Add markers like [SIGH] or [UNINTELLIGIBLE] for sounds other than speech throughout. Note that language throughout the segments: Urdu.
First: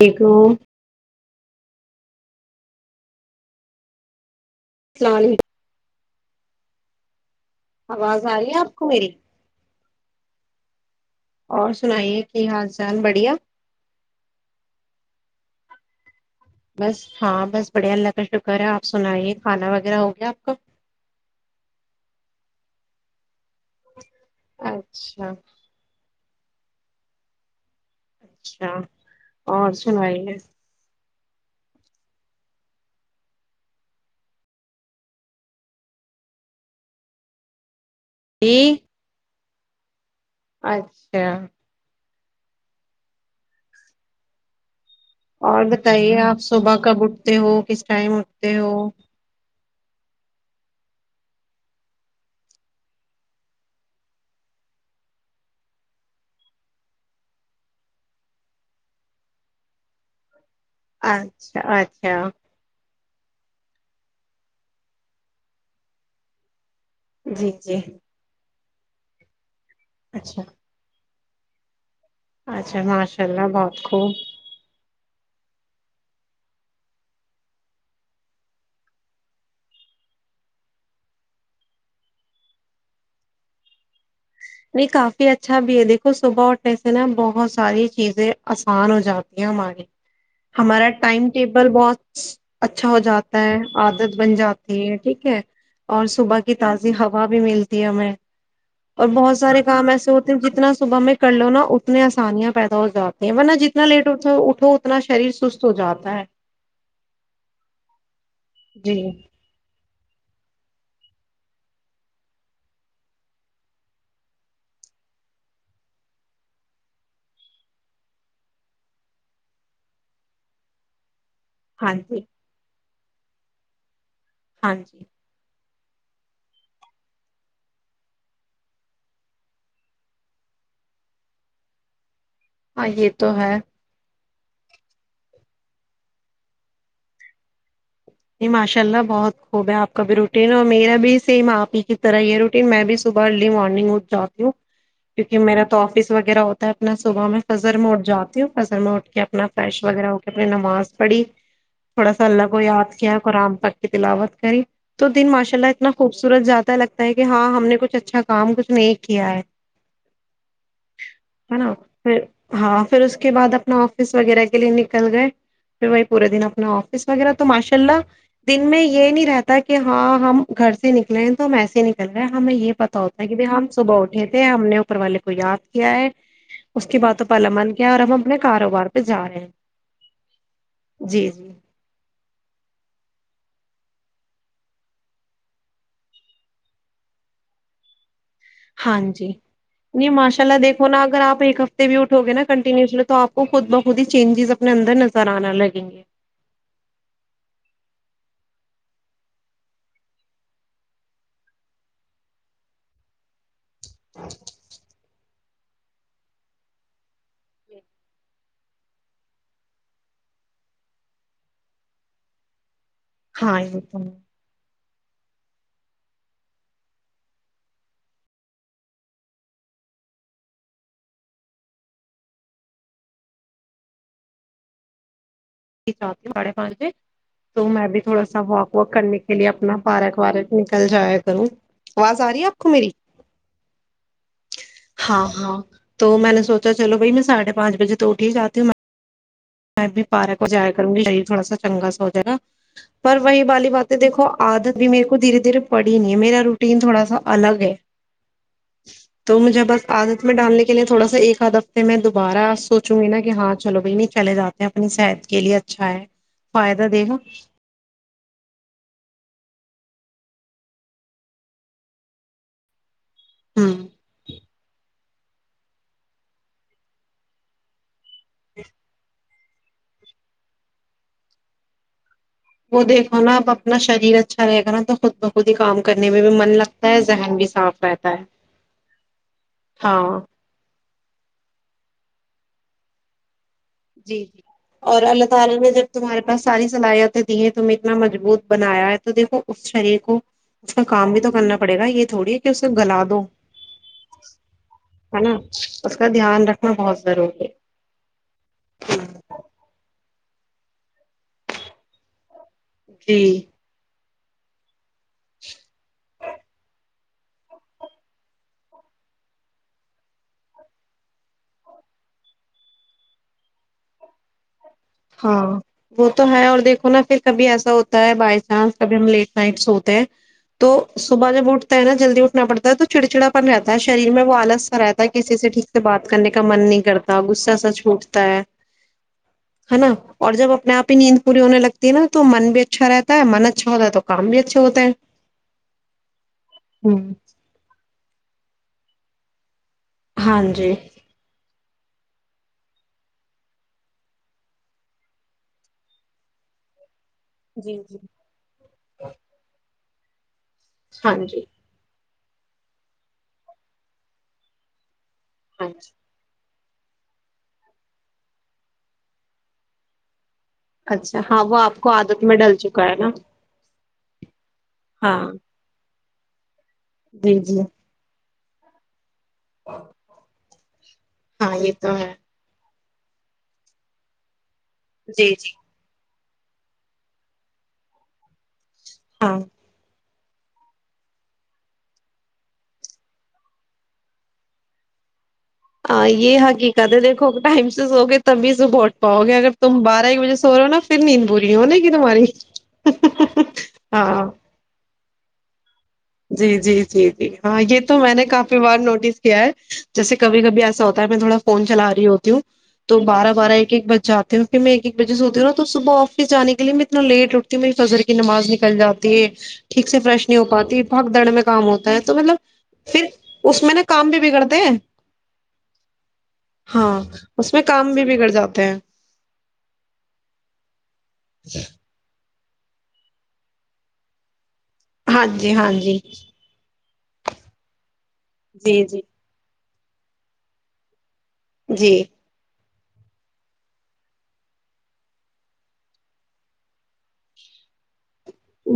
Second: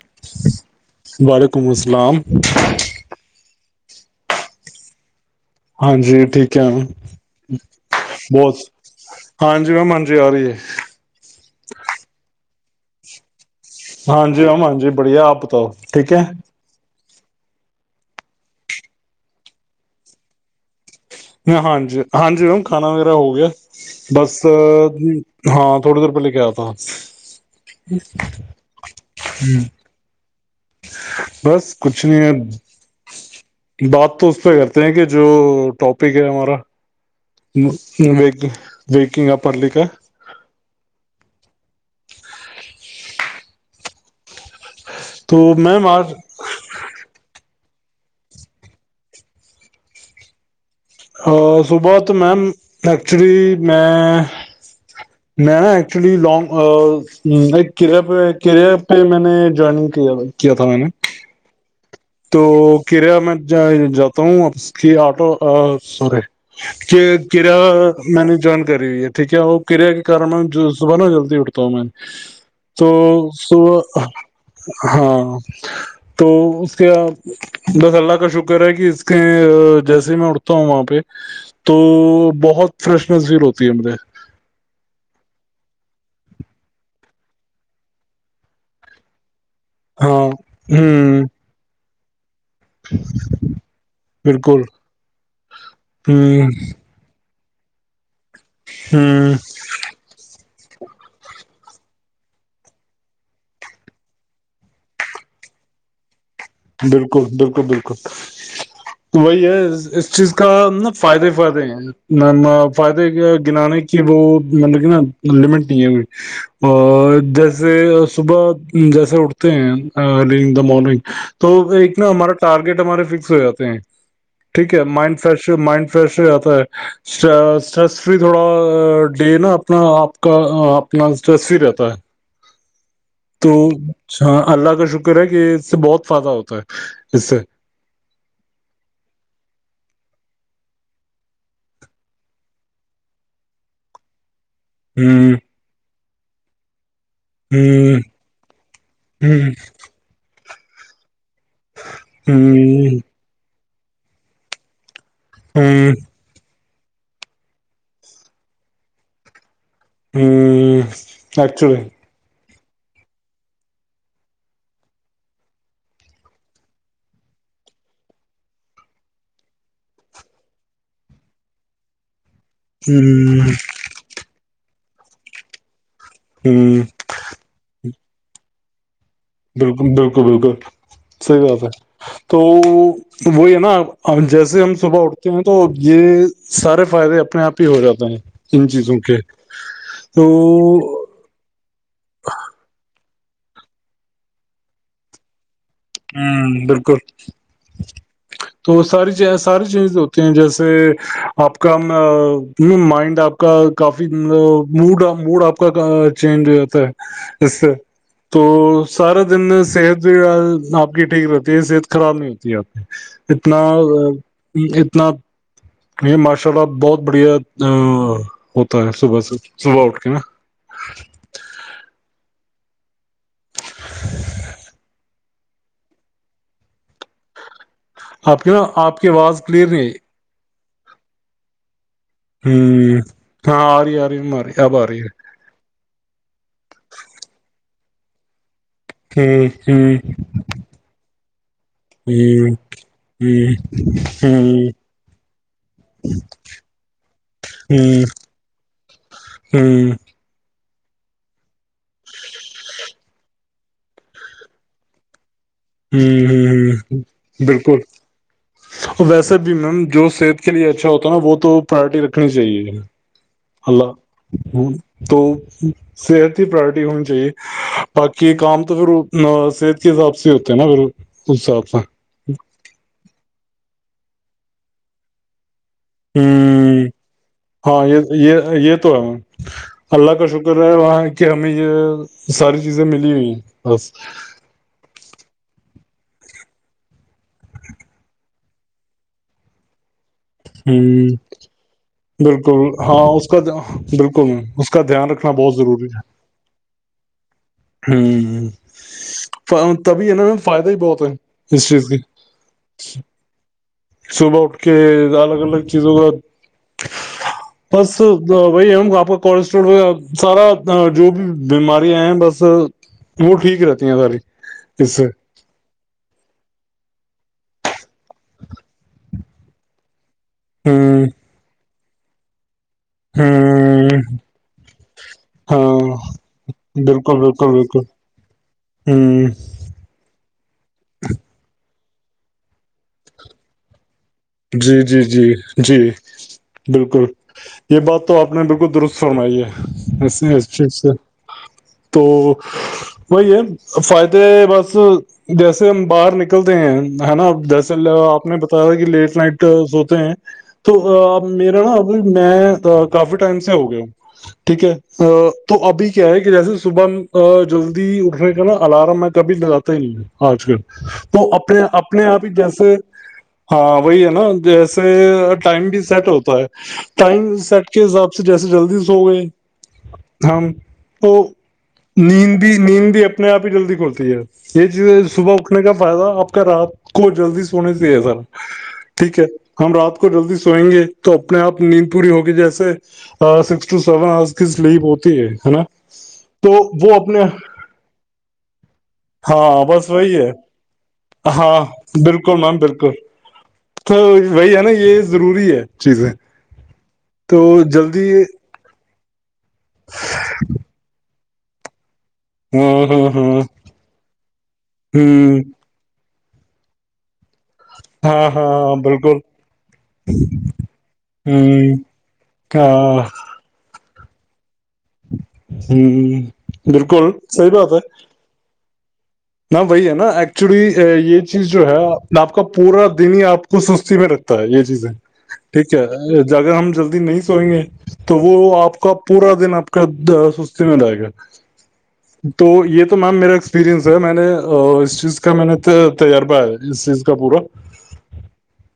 ایکھو وعلیکم السلام السلام علیکم ہاں جی ٹھیک ہے آواز آ رہی بہت ہے آپ کو میری ہاں جی میںی من جی آ رہی ہے چان بڑھیا ہاں جی ام ہاں جی بڑھیا آپ بتاؤ ٹھیک ہے ہاں بس بڑھیا اللہ کا شکر ہے آپ سنائیے کھانا وغیرہ ہو گیا آپ کا میں ہاں جی ہاں جی رم کھانا وغیر ہو گیا بس اچھا ہاں تھوڑی دیر پہلے کیا تھا اچھا اور سنائی ہے بس کچھ نہیں ہے بات تو اس پہ کرتے ہیں کہ جو ٹاپک ہے ہمارا و جی ویکنگ پڑلی کاا اچھا تو اور میم آج بتائیے آپ صبح کب اٹھتے ہو کس ٹائم اٹتے ہو صبح تو میم ایکچولی میں میں ایکچولی لانگ پہ کریا پہ میں نے جوائننگ کیا تھا میں نے اچھا اچھا تو کریہ میں جاتا ہوں کی آٹو سوری کہ جی جا جی میں نے جان کری ہوئی ہے ٹھیک ہے اور کرریا کی کار اچھا م زبانہ جلد تا ہ میں اچھا تو ماشاء اللہ بہت ص خوب ہاں تو کیا بس اللہ کا شکر ہے کہ اس کے جیسے میں اٹھتا ہوں وہاں پہ تو بہت فریشنیس فیل ہوتی ہے مجھے نہیں کافی اچھا بھی ہے دیکھو صبح اٹھنے سے نا بہت ساری چیزیں آسان ہو جاتی ہم آگے ہاں ہمارا ہوں ٹائم ٹیبل بہت [INAUDIBLE] اچھا ہو جاتا ہے عادت بن بالکل جاتی ہے ٹھیک ہے اور صبح ہوں کی تازی ہوا بھی ملتی ہے ہمیں اور ہوں بہت سارے کام ایسے ہوتے ہیں جتنا صبح میں کر لو نا اتنے آسانیاں پیدا ہو جاتی ہیں ورنہ جتنا لیٹ اٹ اٹھو اتنا شریر سست ہو جاتا ہے بالکل بالکل بالکل جی تو وہی ہے اس چیز کا نا فائدے فائدے ہیں فائدے گنانے کی وہ مطلب کہ نا لمٹ نہیں ہے اور جیسے صبح جیسے اٹھتے ہیں ارلیگ دا مارننگ تو ہاں ایک نا جی ہمارا ٹارگیٹ ہمارے فکس ہو جاتے ہیں ہاں ٹھیک ہے جی مائنڈ فریش مائنڈ فریش رہتا ہے اسس فری تھوڑا ڈے نا اپنا آپ کا اپنا اسٹریس فری رہتا ہے ہاں یہ تو ہے چ ہاں اللہ کا شکر ہے کہ اس سے بہت فائدہ ہوتا ہے اس سے نہیں ماشاء اللہ بہت خوب ہے آپ کا بھی روٹین اور میرا بھی سیم آپ ہی کی طرح ہی روٹین میں بھی صبح ارلی مارننگ ا جا ہ کیونکہ میرا تو آفس وغیرہ ہوتا ہے اپنا صبح میں فجر میں اٹھ ہ جاتی ہوں فجر میں اٹھ کے ہ اپنا فریش وغیرہ ہو اپنی نماز پڑھی تھوڑا سا اللہ کو ہوں یاد قران پک کی تلاوت کری تو دن ماشاء اللہ اتنا ہوں خوبصورت جات سا لگتا ہے کہ ہاں ہم نے کچھ اچھا کام کچھ نہیں کیا ہے ہمم ہے نا ایکچولی پھر ہاں پھر اس کے بعد اپنا آفس وغیرہ کے لیے نکل گئے پھر وہی پورے دن اپنا آفس وغیرہ تو ماشا لہ دن میں یہ نہیں رہتا کہ ہاں ہم گھر سے نکلے ہیں تو ہم ایسے ہی نکل ہمیں یہ پتا ہوتا ہے کہ ب ہوں ہم صبح اٹھے تھے ہم نے اپروالے کوئی یاد کیا ہے ہوں اس کے بعد تو پارلیمن کیا اور رہا ہم اپنے کاروبار پہ جا رہے ہیں بلکل بلکل بلکل جی صحیح جی بات ہے تو وہی یہ نا جیسے ہم صبح اٹھتے ہیں تو یہ سارے فائدے اپنے آپ ہی ہو جاتے ہیں ان چیزوں ہاں کے جی جی تو ماشاء اللہ دیکھو نا اگر آپ ایک ہفتے بھی اٹھو گے نا کنٹینیسلی تو آپ کو خود بخود ہی چینجیز اپنے اندر نظر آنا لگے ہمم بلکل تو ساری ساری چیزز ہوتی ہیں جیسے آپ کا مائنڈ آپ کا کافی ا مڈ مڈ آپ چینج ہو جاتا ہے اس سے تو سارا دن صحت بھی آپ کی ٹھیک رہتی ہے صحت خراب نہیں ہوتی اب ہاں اتنا یہ تو میں [INAUDIBLE] یہ ماشاء اللہ بہت بڑھیا ہوتا ہے صبح سے صبح اٹھ کے نا [INAUDIBLE] رات کےساڑھے پانچ بجے تو میں بھی تھوڑا سا آپ کی نا واک واک آپ کی کرنے کے آواز لیے کلیئر اپنا نہیں پارک وارک نکل جاائے کروں آواز آ رہی ہے آپ کو میری ہمم ہاں آ رہی آ رہی آری اب آ رہی ہے ہاں ہاں تو میں نے سوچا چلو بھائی میں ساڑھے پانچ بجے تو اٹھ ہی جاتی ہوں ہ ہ میں بھی پارک ہو جایا کروں گی شریر تھوڑا سا چنگا سا ہو جائے گا ہ پر وہی والی باتیں دیکھو ہ آدت بھی میرے کو دھیرے دھیرے پڑی نہیں ہے میرا روٹین تھوڑا سا الگ ہ ہے ہ تو مجھے بس ہوں عدت میں ڈالنے کے ے تھوڑا ایکاادھف ت میں دوبارہ سوچوں گی نا ہاں چلو بھائی نہیں چلے جاتے ہیں اپنی ساید ہمم ہمم ہمم بلکل ویسے بھی میم جو صحت کے لیے اچھا ہوتا ہے نا وہ تو پرورٹی رکھنی چاہیے ہوں اللہ ہ تو صحت کی پراورٹی ہونی چاہیے باقی یہ کام تو پھر ا [UNINTELLIGIBLE] صحت کی حساب سے ہو تو میںگرص [UNINTELLIGIBLE] وہ دیکھو نا اب اپنا شریر اچھا رہے گا نا تو خود بخود ہی کام کرنے میں بھی من ہوں لگتا ہے ذہن بھی صاف ہاں رہتا یہ ہے یہ یہ تو ہے اللہ ہاں کا شکر ہے وہاں کہ ہمیں یہ ساری چیزیں ملی ہوئی ہیں بس جی جی اور اللہ سال میں جب تمہارے پاس ساری صلاحتیں دی ہیں تمیں اتنا مضبوط بنایا ہے تو دیکھو اس شریر کو ہ اس کا کام بھی تو کرنا پڑے گا یہ تھوڑی ہے کہ بالکل اسے گلا ہاں دو اس کا بالکل اس کا دھیان رکھنا بہت ضروری ہے ضوری ہ تبھی ان میں فائدہ ہی بہت ہے اس چیز کی جی صبح اٹھ کے الگ الگ چیزوں کا بس وہی ہم آپ کا کولسٹرول وہ سارا جو بھی بیماریاں ہیں بس وہ ٹھیک رہتی ہیں ساری اس سے ہاں وہ تو ہے اور دیکھو ہوناا پھر کبھی ایسا ہوتا ہے بائی چانس کبھی ہم ل لیٹ نائٹس سوتے ہیں تو ہوں صبح جب اٹھتے تو نا جلدیٹھناڑتا تو چڑچڑا پن رہتا ہے ہوں شریر میں وہ آلس سا رہتا ہے کسی سے ٹھیک ہاں سے بات کرنے کا من نہیں بالکل کرتا بالکل غصہ سا بالکل چھوٹتا ہے ہوں ہے نا اور جب اپنے آپ ہی نیند پوری ہونے لگتی دینا تو من بھی اچھا رہتا ہے من اچھا ہوتا تو کام بھی اچھے جی ہوتے ہیں جی جی جی ہوں بالکل یہ بات تو آپ نے بالکل درست فرمائی ہے اسے ہاں اچھا جی اچھا تو وہی ہے فائدے بس جیسے ہم باہر نکلتے ہیں ہے نا ا جسے جی جی آپ نے بتایا کہ لیٹ [UNINTELLIGIBLE] ہوتے ہیں ہاں توب جی میرا نا اب میں کافی ٹائم سے ہو گیا ہوں ٹھیک ہے ا تو ہاں ابھی جی کیا ہے کہ جیسے صبح جلدی اٹھنے کا نا الارم ہے کبھی لگاتا ہی نہیں آج کل اچھا تو ہاں وہ اپنے کو اپنے عادت آپ ہی میں ڈل جیسے چکا ہے نا ہاں وہی ہے نا جیسے ہاں ٹائم بھی سیٹ ہوتا پر [UNINTELLIGIBLE] ٹائم جی جی سیٹ کے حساب سے جیسے جلدی سو گئے ہم تو ہاں یہ تو ہے نیند بھی نیند اپنے آپ ہی جلدی کھلتی ہے یہ چیزیں جی صبح جی اٹھنے کا فائد تھا کر رات کو جلدی سونے سے یہ سر ٹھیک ہے ہاں ہم رات کو جلدی سوئیں گے تو اپنے آپ نیند پوری ہوگی جیسے سکسٹن سیون ہورس کی سلیپ ہوتی ہے ہے نا ہاں یہ تو حقیقت وہ ہے اپنے دیکھو ٹائم سے سو گے تبھی سے ووٹ پاؤ گے اگر ہاں تم بس بارہ وہی ایک ہے بجے سو رہے ہو نا پھر نیند بورریی ہاں ہونے کی تمہاری بالکل میم بالکل تو ہاں وہی ہے نا یہ ضروری ہے ج [UNINTELLIGIBLE] جی جی جی ہاں یہ تو میں نے کافی بار نوٹس کیا ہے جیسے کھی کبھی ایسا ہوتا ہے میں تھوڑا فون چلا رہی ہو ہ ہاں تو ہاں ہاں بارہ بارہ ایک ایک بج جاتی ہوں پھر میں ایک ایک بجے سے ہوتی ہوں نا تو صبح ف جان کے لیے میں اتنا لیٹ رٹک میری فضر کی ہاں نماز ہاں نکل جاتی بالکل ہے ٹھیک سے فریش نہیں ہو پاتی بھگ دڑ میں کام ہ ہوتا ہے تو مطلب ہاں پھر اس میں نا کام بھی بگڑتے ہیں ہوں ہاں بالکل صی اس میں بات ہے کام بھی بگڑ جاتے ہیں ن وہی ہے نا ایکچولی یہ چیز جو ہے آپ کا پورا دن ہی آپ کو سستی میں رکھتا ہے یہ جیز ہاں جی ہاں ٹھیک جی ہے جگہ ہم جب نہیں سوئیں گے تو وہ جی آپ کا جی پورا دن اپ کد سستی میں لائے گیا جی تو یہ تو تو میم میرا ایکسپرینس س میں نے اس چیز کا میں نے تجربہ اس چیز کا پورا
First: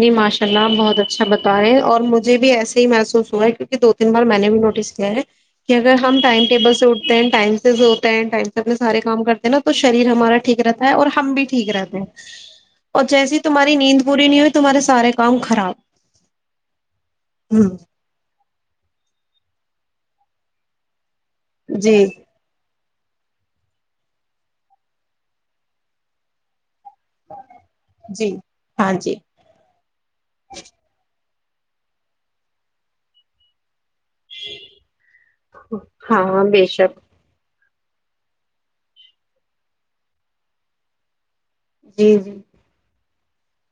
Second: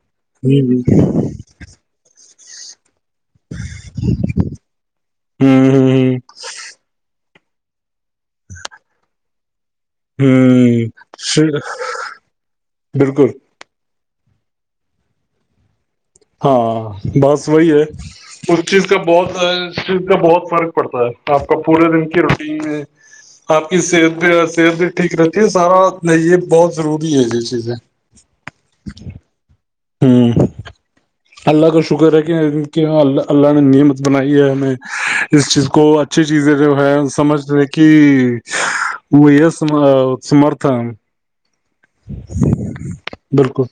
جی ماشاء ہ اللہ بہت اچھا بتا رہے ہیں اور مجھ ج بھی ایسے ہی م و ہوا ہے کیکہ دو تین بار میں نے بھی نوٹس کیا ہے کہ اگر ہم ٹائم ٹیبل سے اٹتے ہیں ٹائم سے جو ہوتا ہیں ٹائم سے اپنے سارے کام کرتے ہیں نا شریر ہ ہمارا ٹھیک رہتا ہے اور ہم ہ بھی ٹھیک رہتے ہیں اور بالکل جیسی تمہاری نیند پوری ہو تمہارے سارے کام خراب ہاں بس ہ وہی ہے اس چیز کا بہت اس چیز کا بہت فرق پڑتا ہے آپ کا پورے جی دن کی روٹین میں آپ کی صحت بھی صحت بھی ٹھیک رہتی ہے سارا یہ بہت وہ بھی ہے یہی چیز ہے جی ہاں جی ہوں اللہ کا شکر ہے کہ اللہ اللہ نے نیم بنائی ہے ہمیں اس چیز کو ہاں اچھی ہاں چیزیں بے جو ہے شک سمجھ ل کہ وہ یہ سمرھن جی جی ج بالکل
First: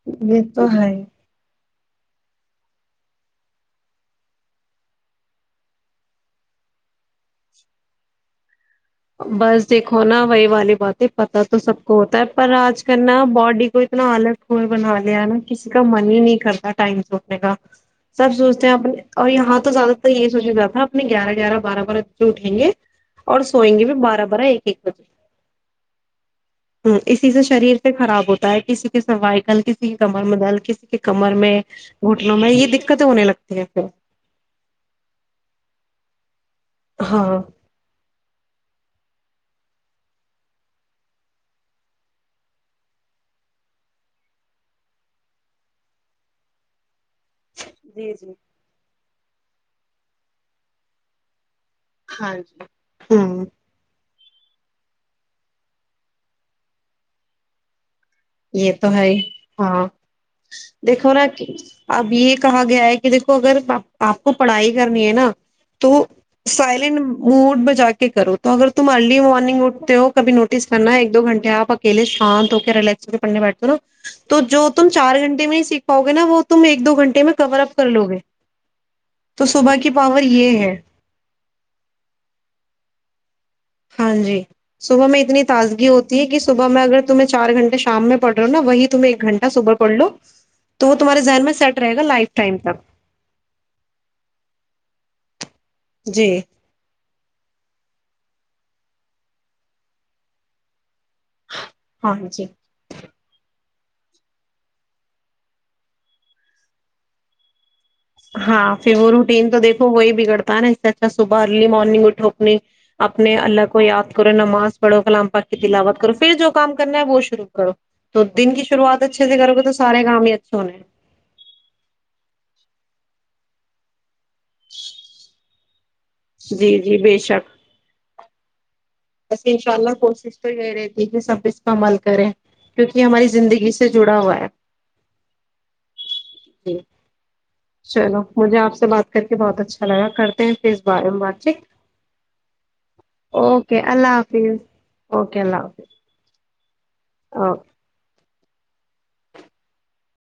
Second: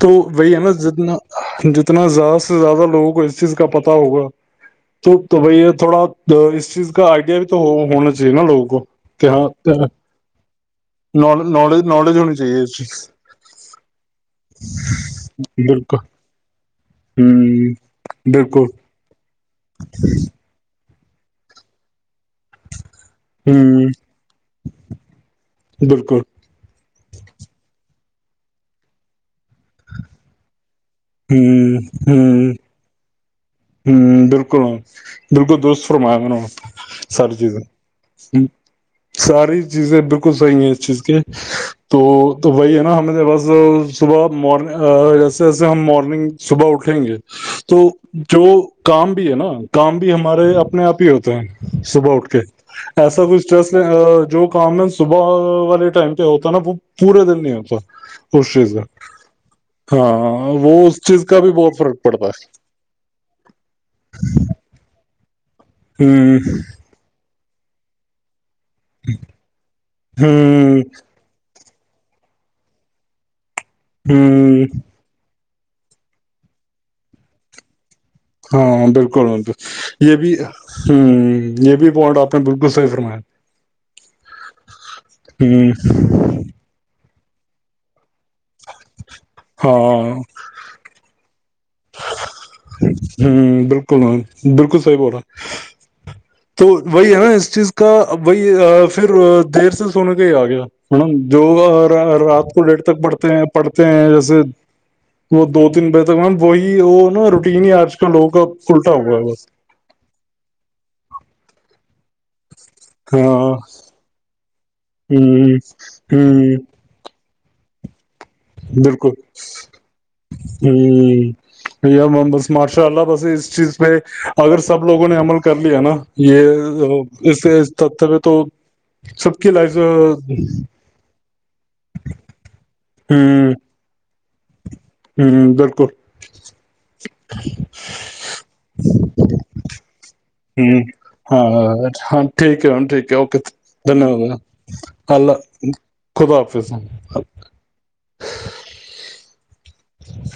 تو یہ وہی تو ای ہے دتنا اتنا زیادہ سے زیادہ لوگوں کو اس چیز کا پتا ہوگا تو تو بھائی تھوڑا اس چیز کا آئیڈیا بھی تو ہونا چاہیے نا لوگوں کو کہ ہاں بس دیکھو نا وہی والی باتیں پتا تو سب نالج کو نالج ہوتا ہے ہونی پر چاہیے اس آج کل چیز نا باڈی کو اتنا الگ کئے بنا لیا نا کسی کا بالکل من ہی نہیں کرتا ٹائم سوٹنے کا ہوں سب بالکل سوچتے ہیں اپنے اور ہاں تو زیادہ ت یہ سوج رہا تھا اپنے گیارہ گیارہ بارہ بارہ اے اٹھیں گے سوئیں گے ہوں بھی بارہ بارہ ایک ایک بجے بالکل ہ اسی سے شریر سے خراب ہوتا ہے کسی کے سوائیکل کسی کی کمل مدل کسی کمر میں ہوں گھٹنوں میں ہوں یہ دقتیں ہونے لگ ہوں بالکل بالکل دوست فرمگوں ساری ہاں چیز ہ ساری چیزیں بالکل صحیح ہیں اس چیز کے تو تو وہی ہے نا ہمیں بس صبح مار جیسے جیسے ہم مارننگ صبح اٹھیں گے تو جی جی جو کام بھی ہے نا کام بھی ہمارے اپنے آپ ہی ہوتے ہیں صبح اٹھ ہاں کے جی ایسا کوئی ہوں اسٹریس جو کام ہے صبح والے ٹائم پہ ہوتا ہے نا وہ پورے دن نہیں ہوتا اس یہ چیز تو کا ہے ہاں ہاں وہ اس دیکھو چیز نا کا کہ بھی بہت فرق اب پڑتا ہے یہ کہا گیا ہے کہ دیکھو اگر آپ کو پڑھائی کرنی ہے نا تو ہوں سائلینٹ موڈ بجا کے کرو تو اگر تم ارلی مارنگ اٹھتے ہو کبھی نوٹس ہوں کرنا ایک دو گھنٹے آپ کےے شانت ہو کے رس پل [UNINTELLIGIBLE] نا تو ہوں جو تم چار گھنٹے میں سیککھاؤ گےا وہ تم ایک دو گھٹے میں کور اپ کر لو گے ہاں بالکل تو بالکل صبح کی یہ پاور بھی ہ ہے یہ بھی پوائنٹ آپ نے بالکل صحیح فرمایا ہاں جی صبح میں اتنی ہوں تازگی ہوتی ہے کہ صبح میں اگر تمہیں چار گھنے شام میں پڑ رہا ہو نا وہی تمہیں ایک گنٹہ صبح پڑ لو ہاں تو وہ تمہارے ذن میں سیٹ رہے گا لائف ٹائم تک ہوں بالکل ہاں بالکل صحب اورڑا [UNINTELLIGIBLE] جی تو وہی ہے اس چیز کا بی پھر دیر سے سن کے ہی آ گیا م جو ہاں رات جی کو ڈیڑھ تک پڑھتے ہیں پڑھتے ہیں جیسے وہ دو تین بجے تک وہی وہ نا روٹین ہی آ ہاں پھر وہ روٹین تو دیکھو وہی بگڑتا ہے نا اس سے اچھا س برلی مارنگ اٹھو اپنی اپنے ہاں اللہ کو یاد کرو نماز پڑو کلام پک ہوں کی تلاوت کرو ف پھر جو ہوں کام کرنا ہے وہ شروع کرو [UNINTELLIGIBLE] شروعات بالکل اچھے سے کرو گے تو سارے کام ہی اچھے ہونے ہیں ہیا بس ماشاء اللہ بس اس چیز پہ اگر سب لوگوں نے عمل کر لیا ہے نا جی یہ اس تت پہ تو سب بس کی انشاء لائف اللہ ہ کوشش تو یہی رہتی ہے کہ سب مل کریں کیوںکہ ہماری ہ زندگی سے جڑا ہوا ہے بالکل ج چلو مجھے آپ سے بات کر کے بہت اچھا لگا کرتے ہیں پ ہ بارہ بار ہاں ٹھیک ہاں ٹھیک ہے میم ٹھیک ہے اوکے دھنیہ اللہ واد حافظ اللہ خوب اس [UNINTELLIGIBLE] ا [INAUDIBLE] [UNINTELLIGIBLE] [INAUDIBLE] [INAUDIBLE] ج [INAUDIBLE] [UNINTELLIGIBLE]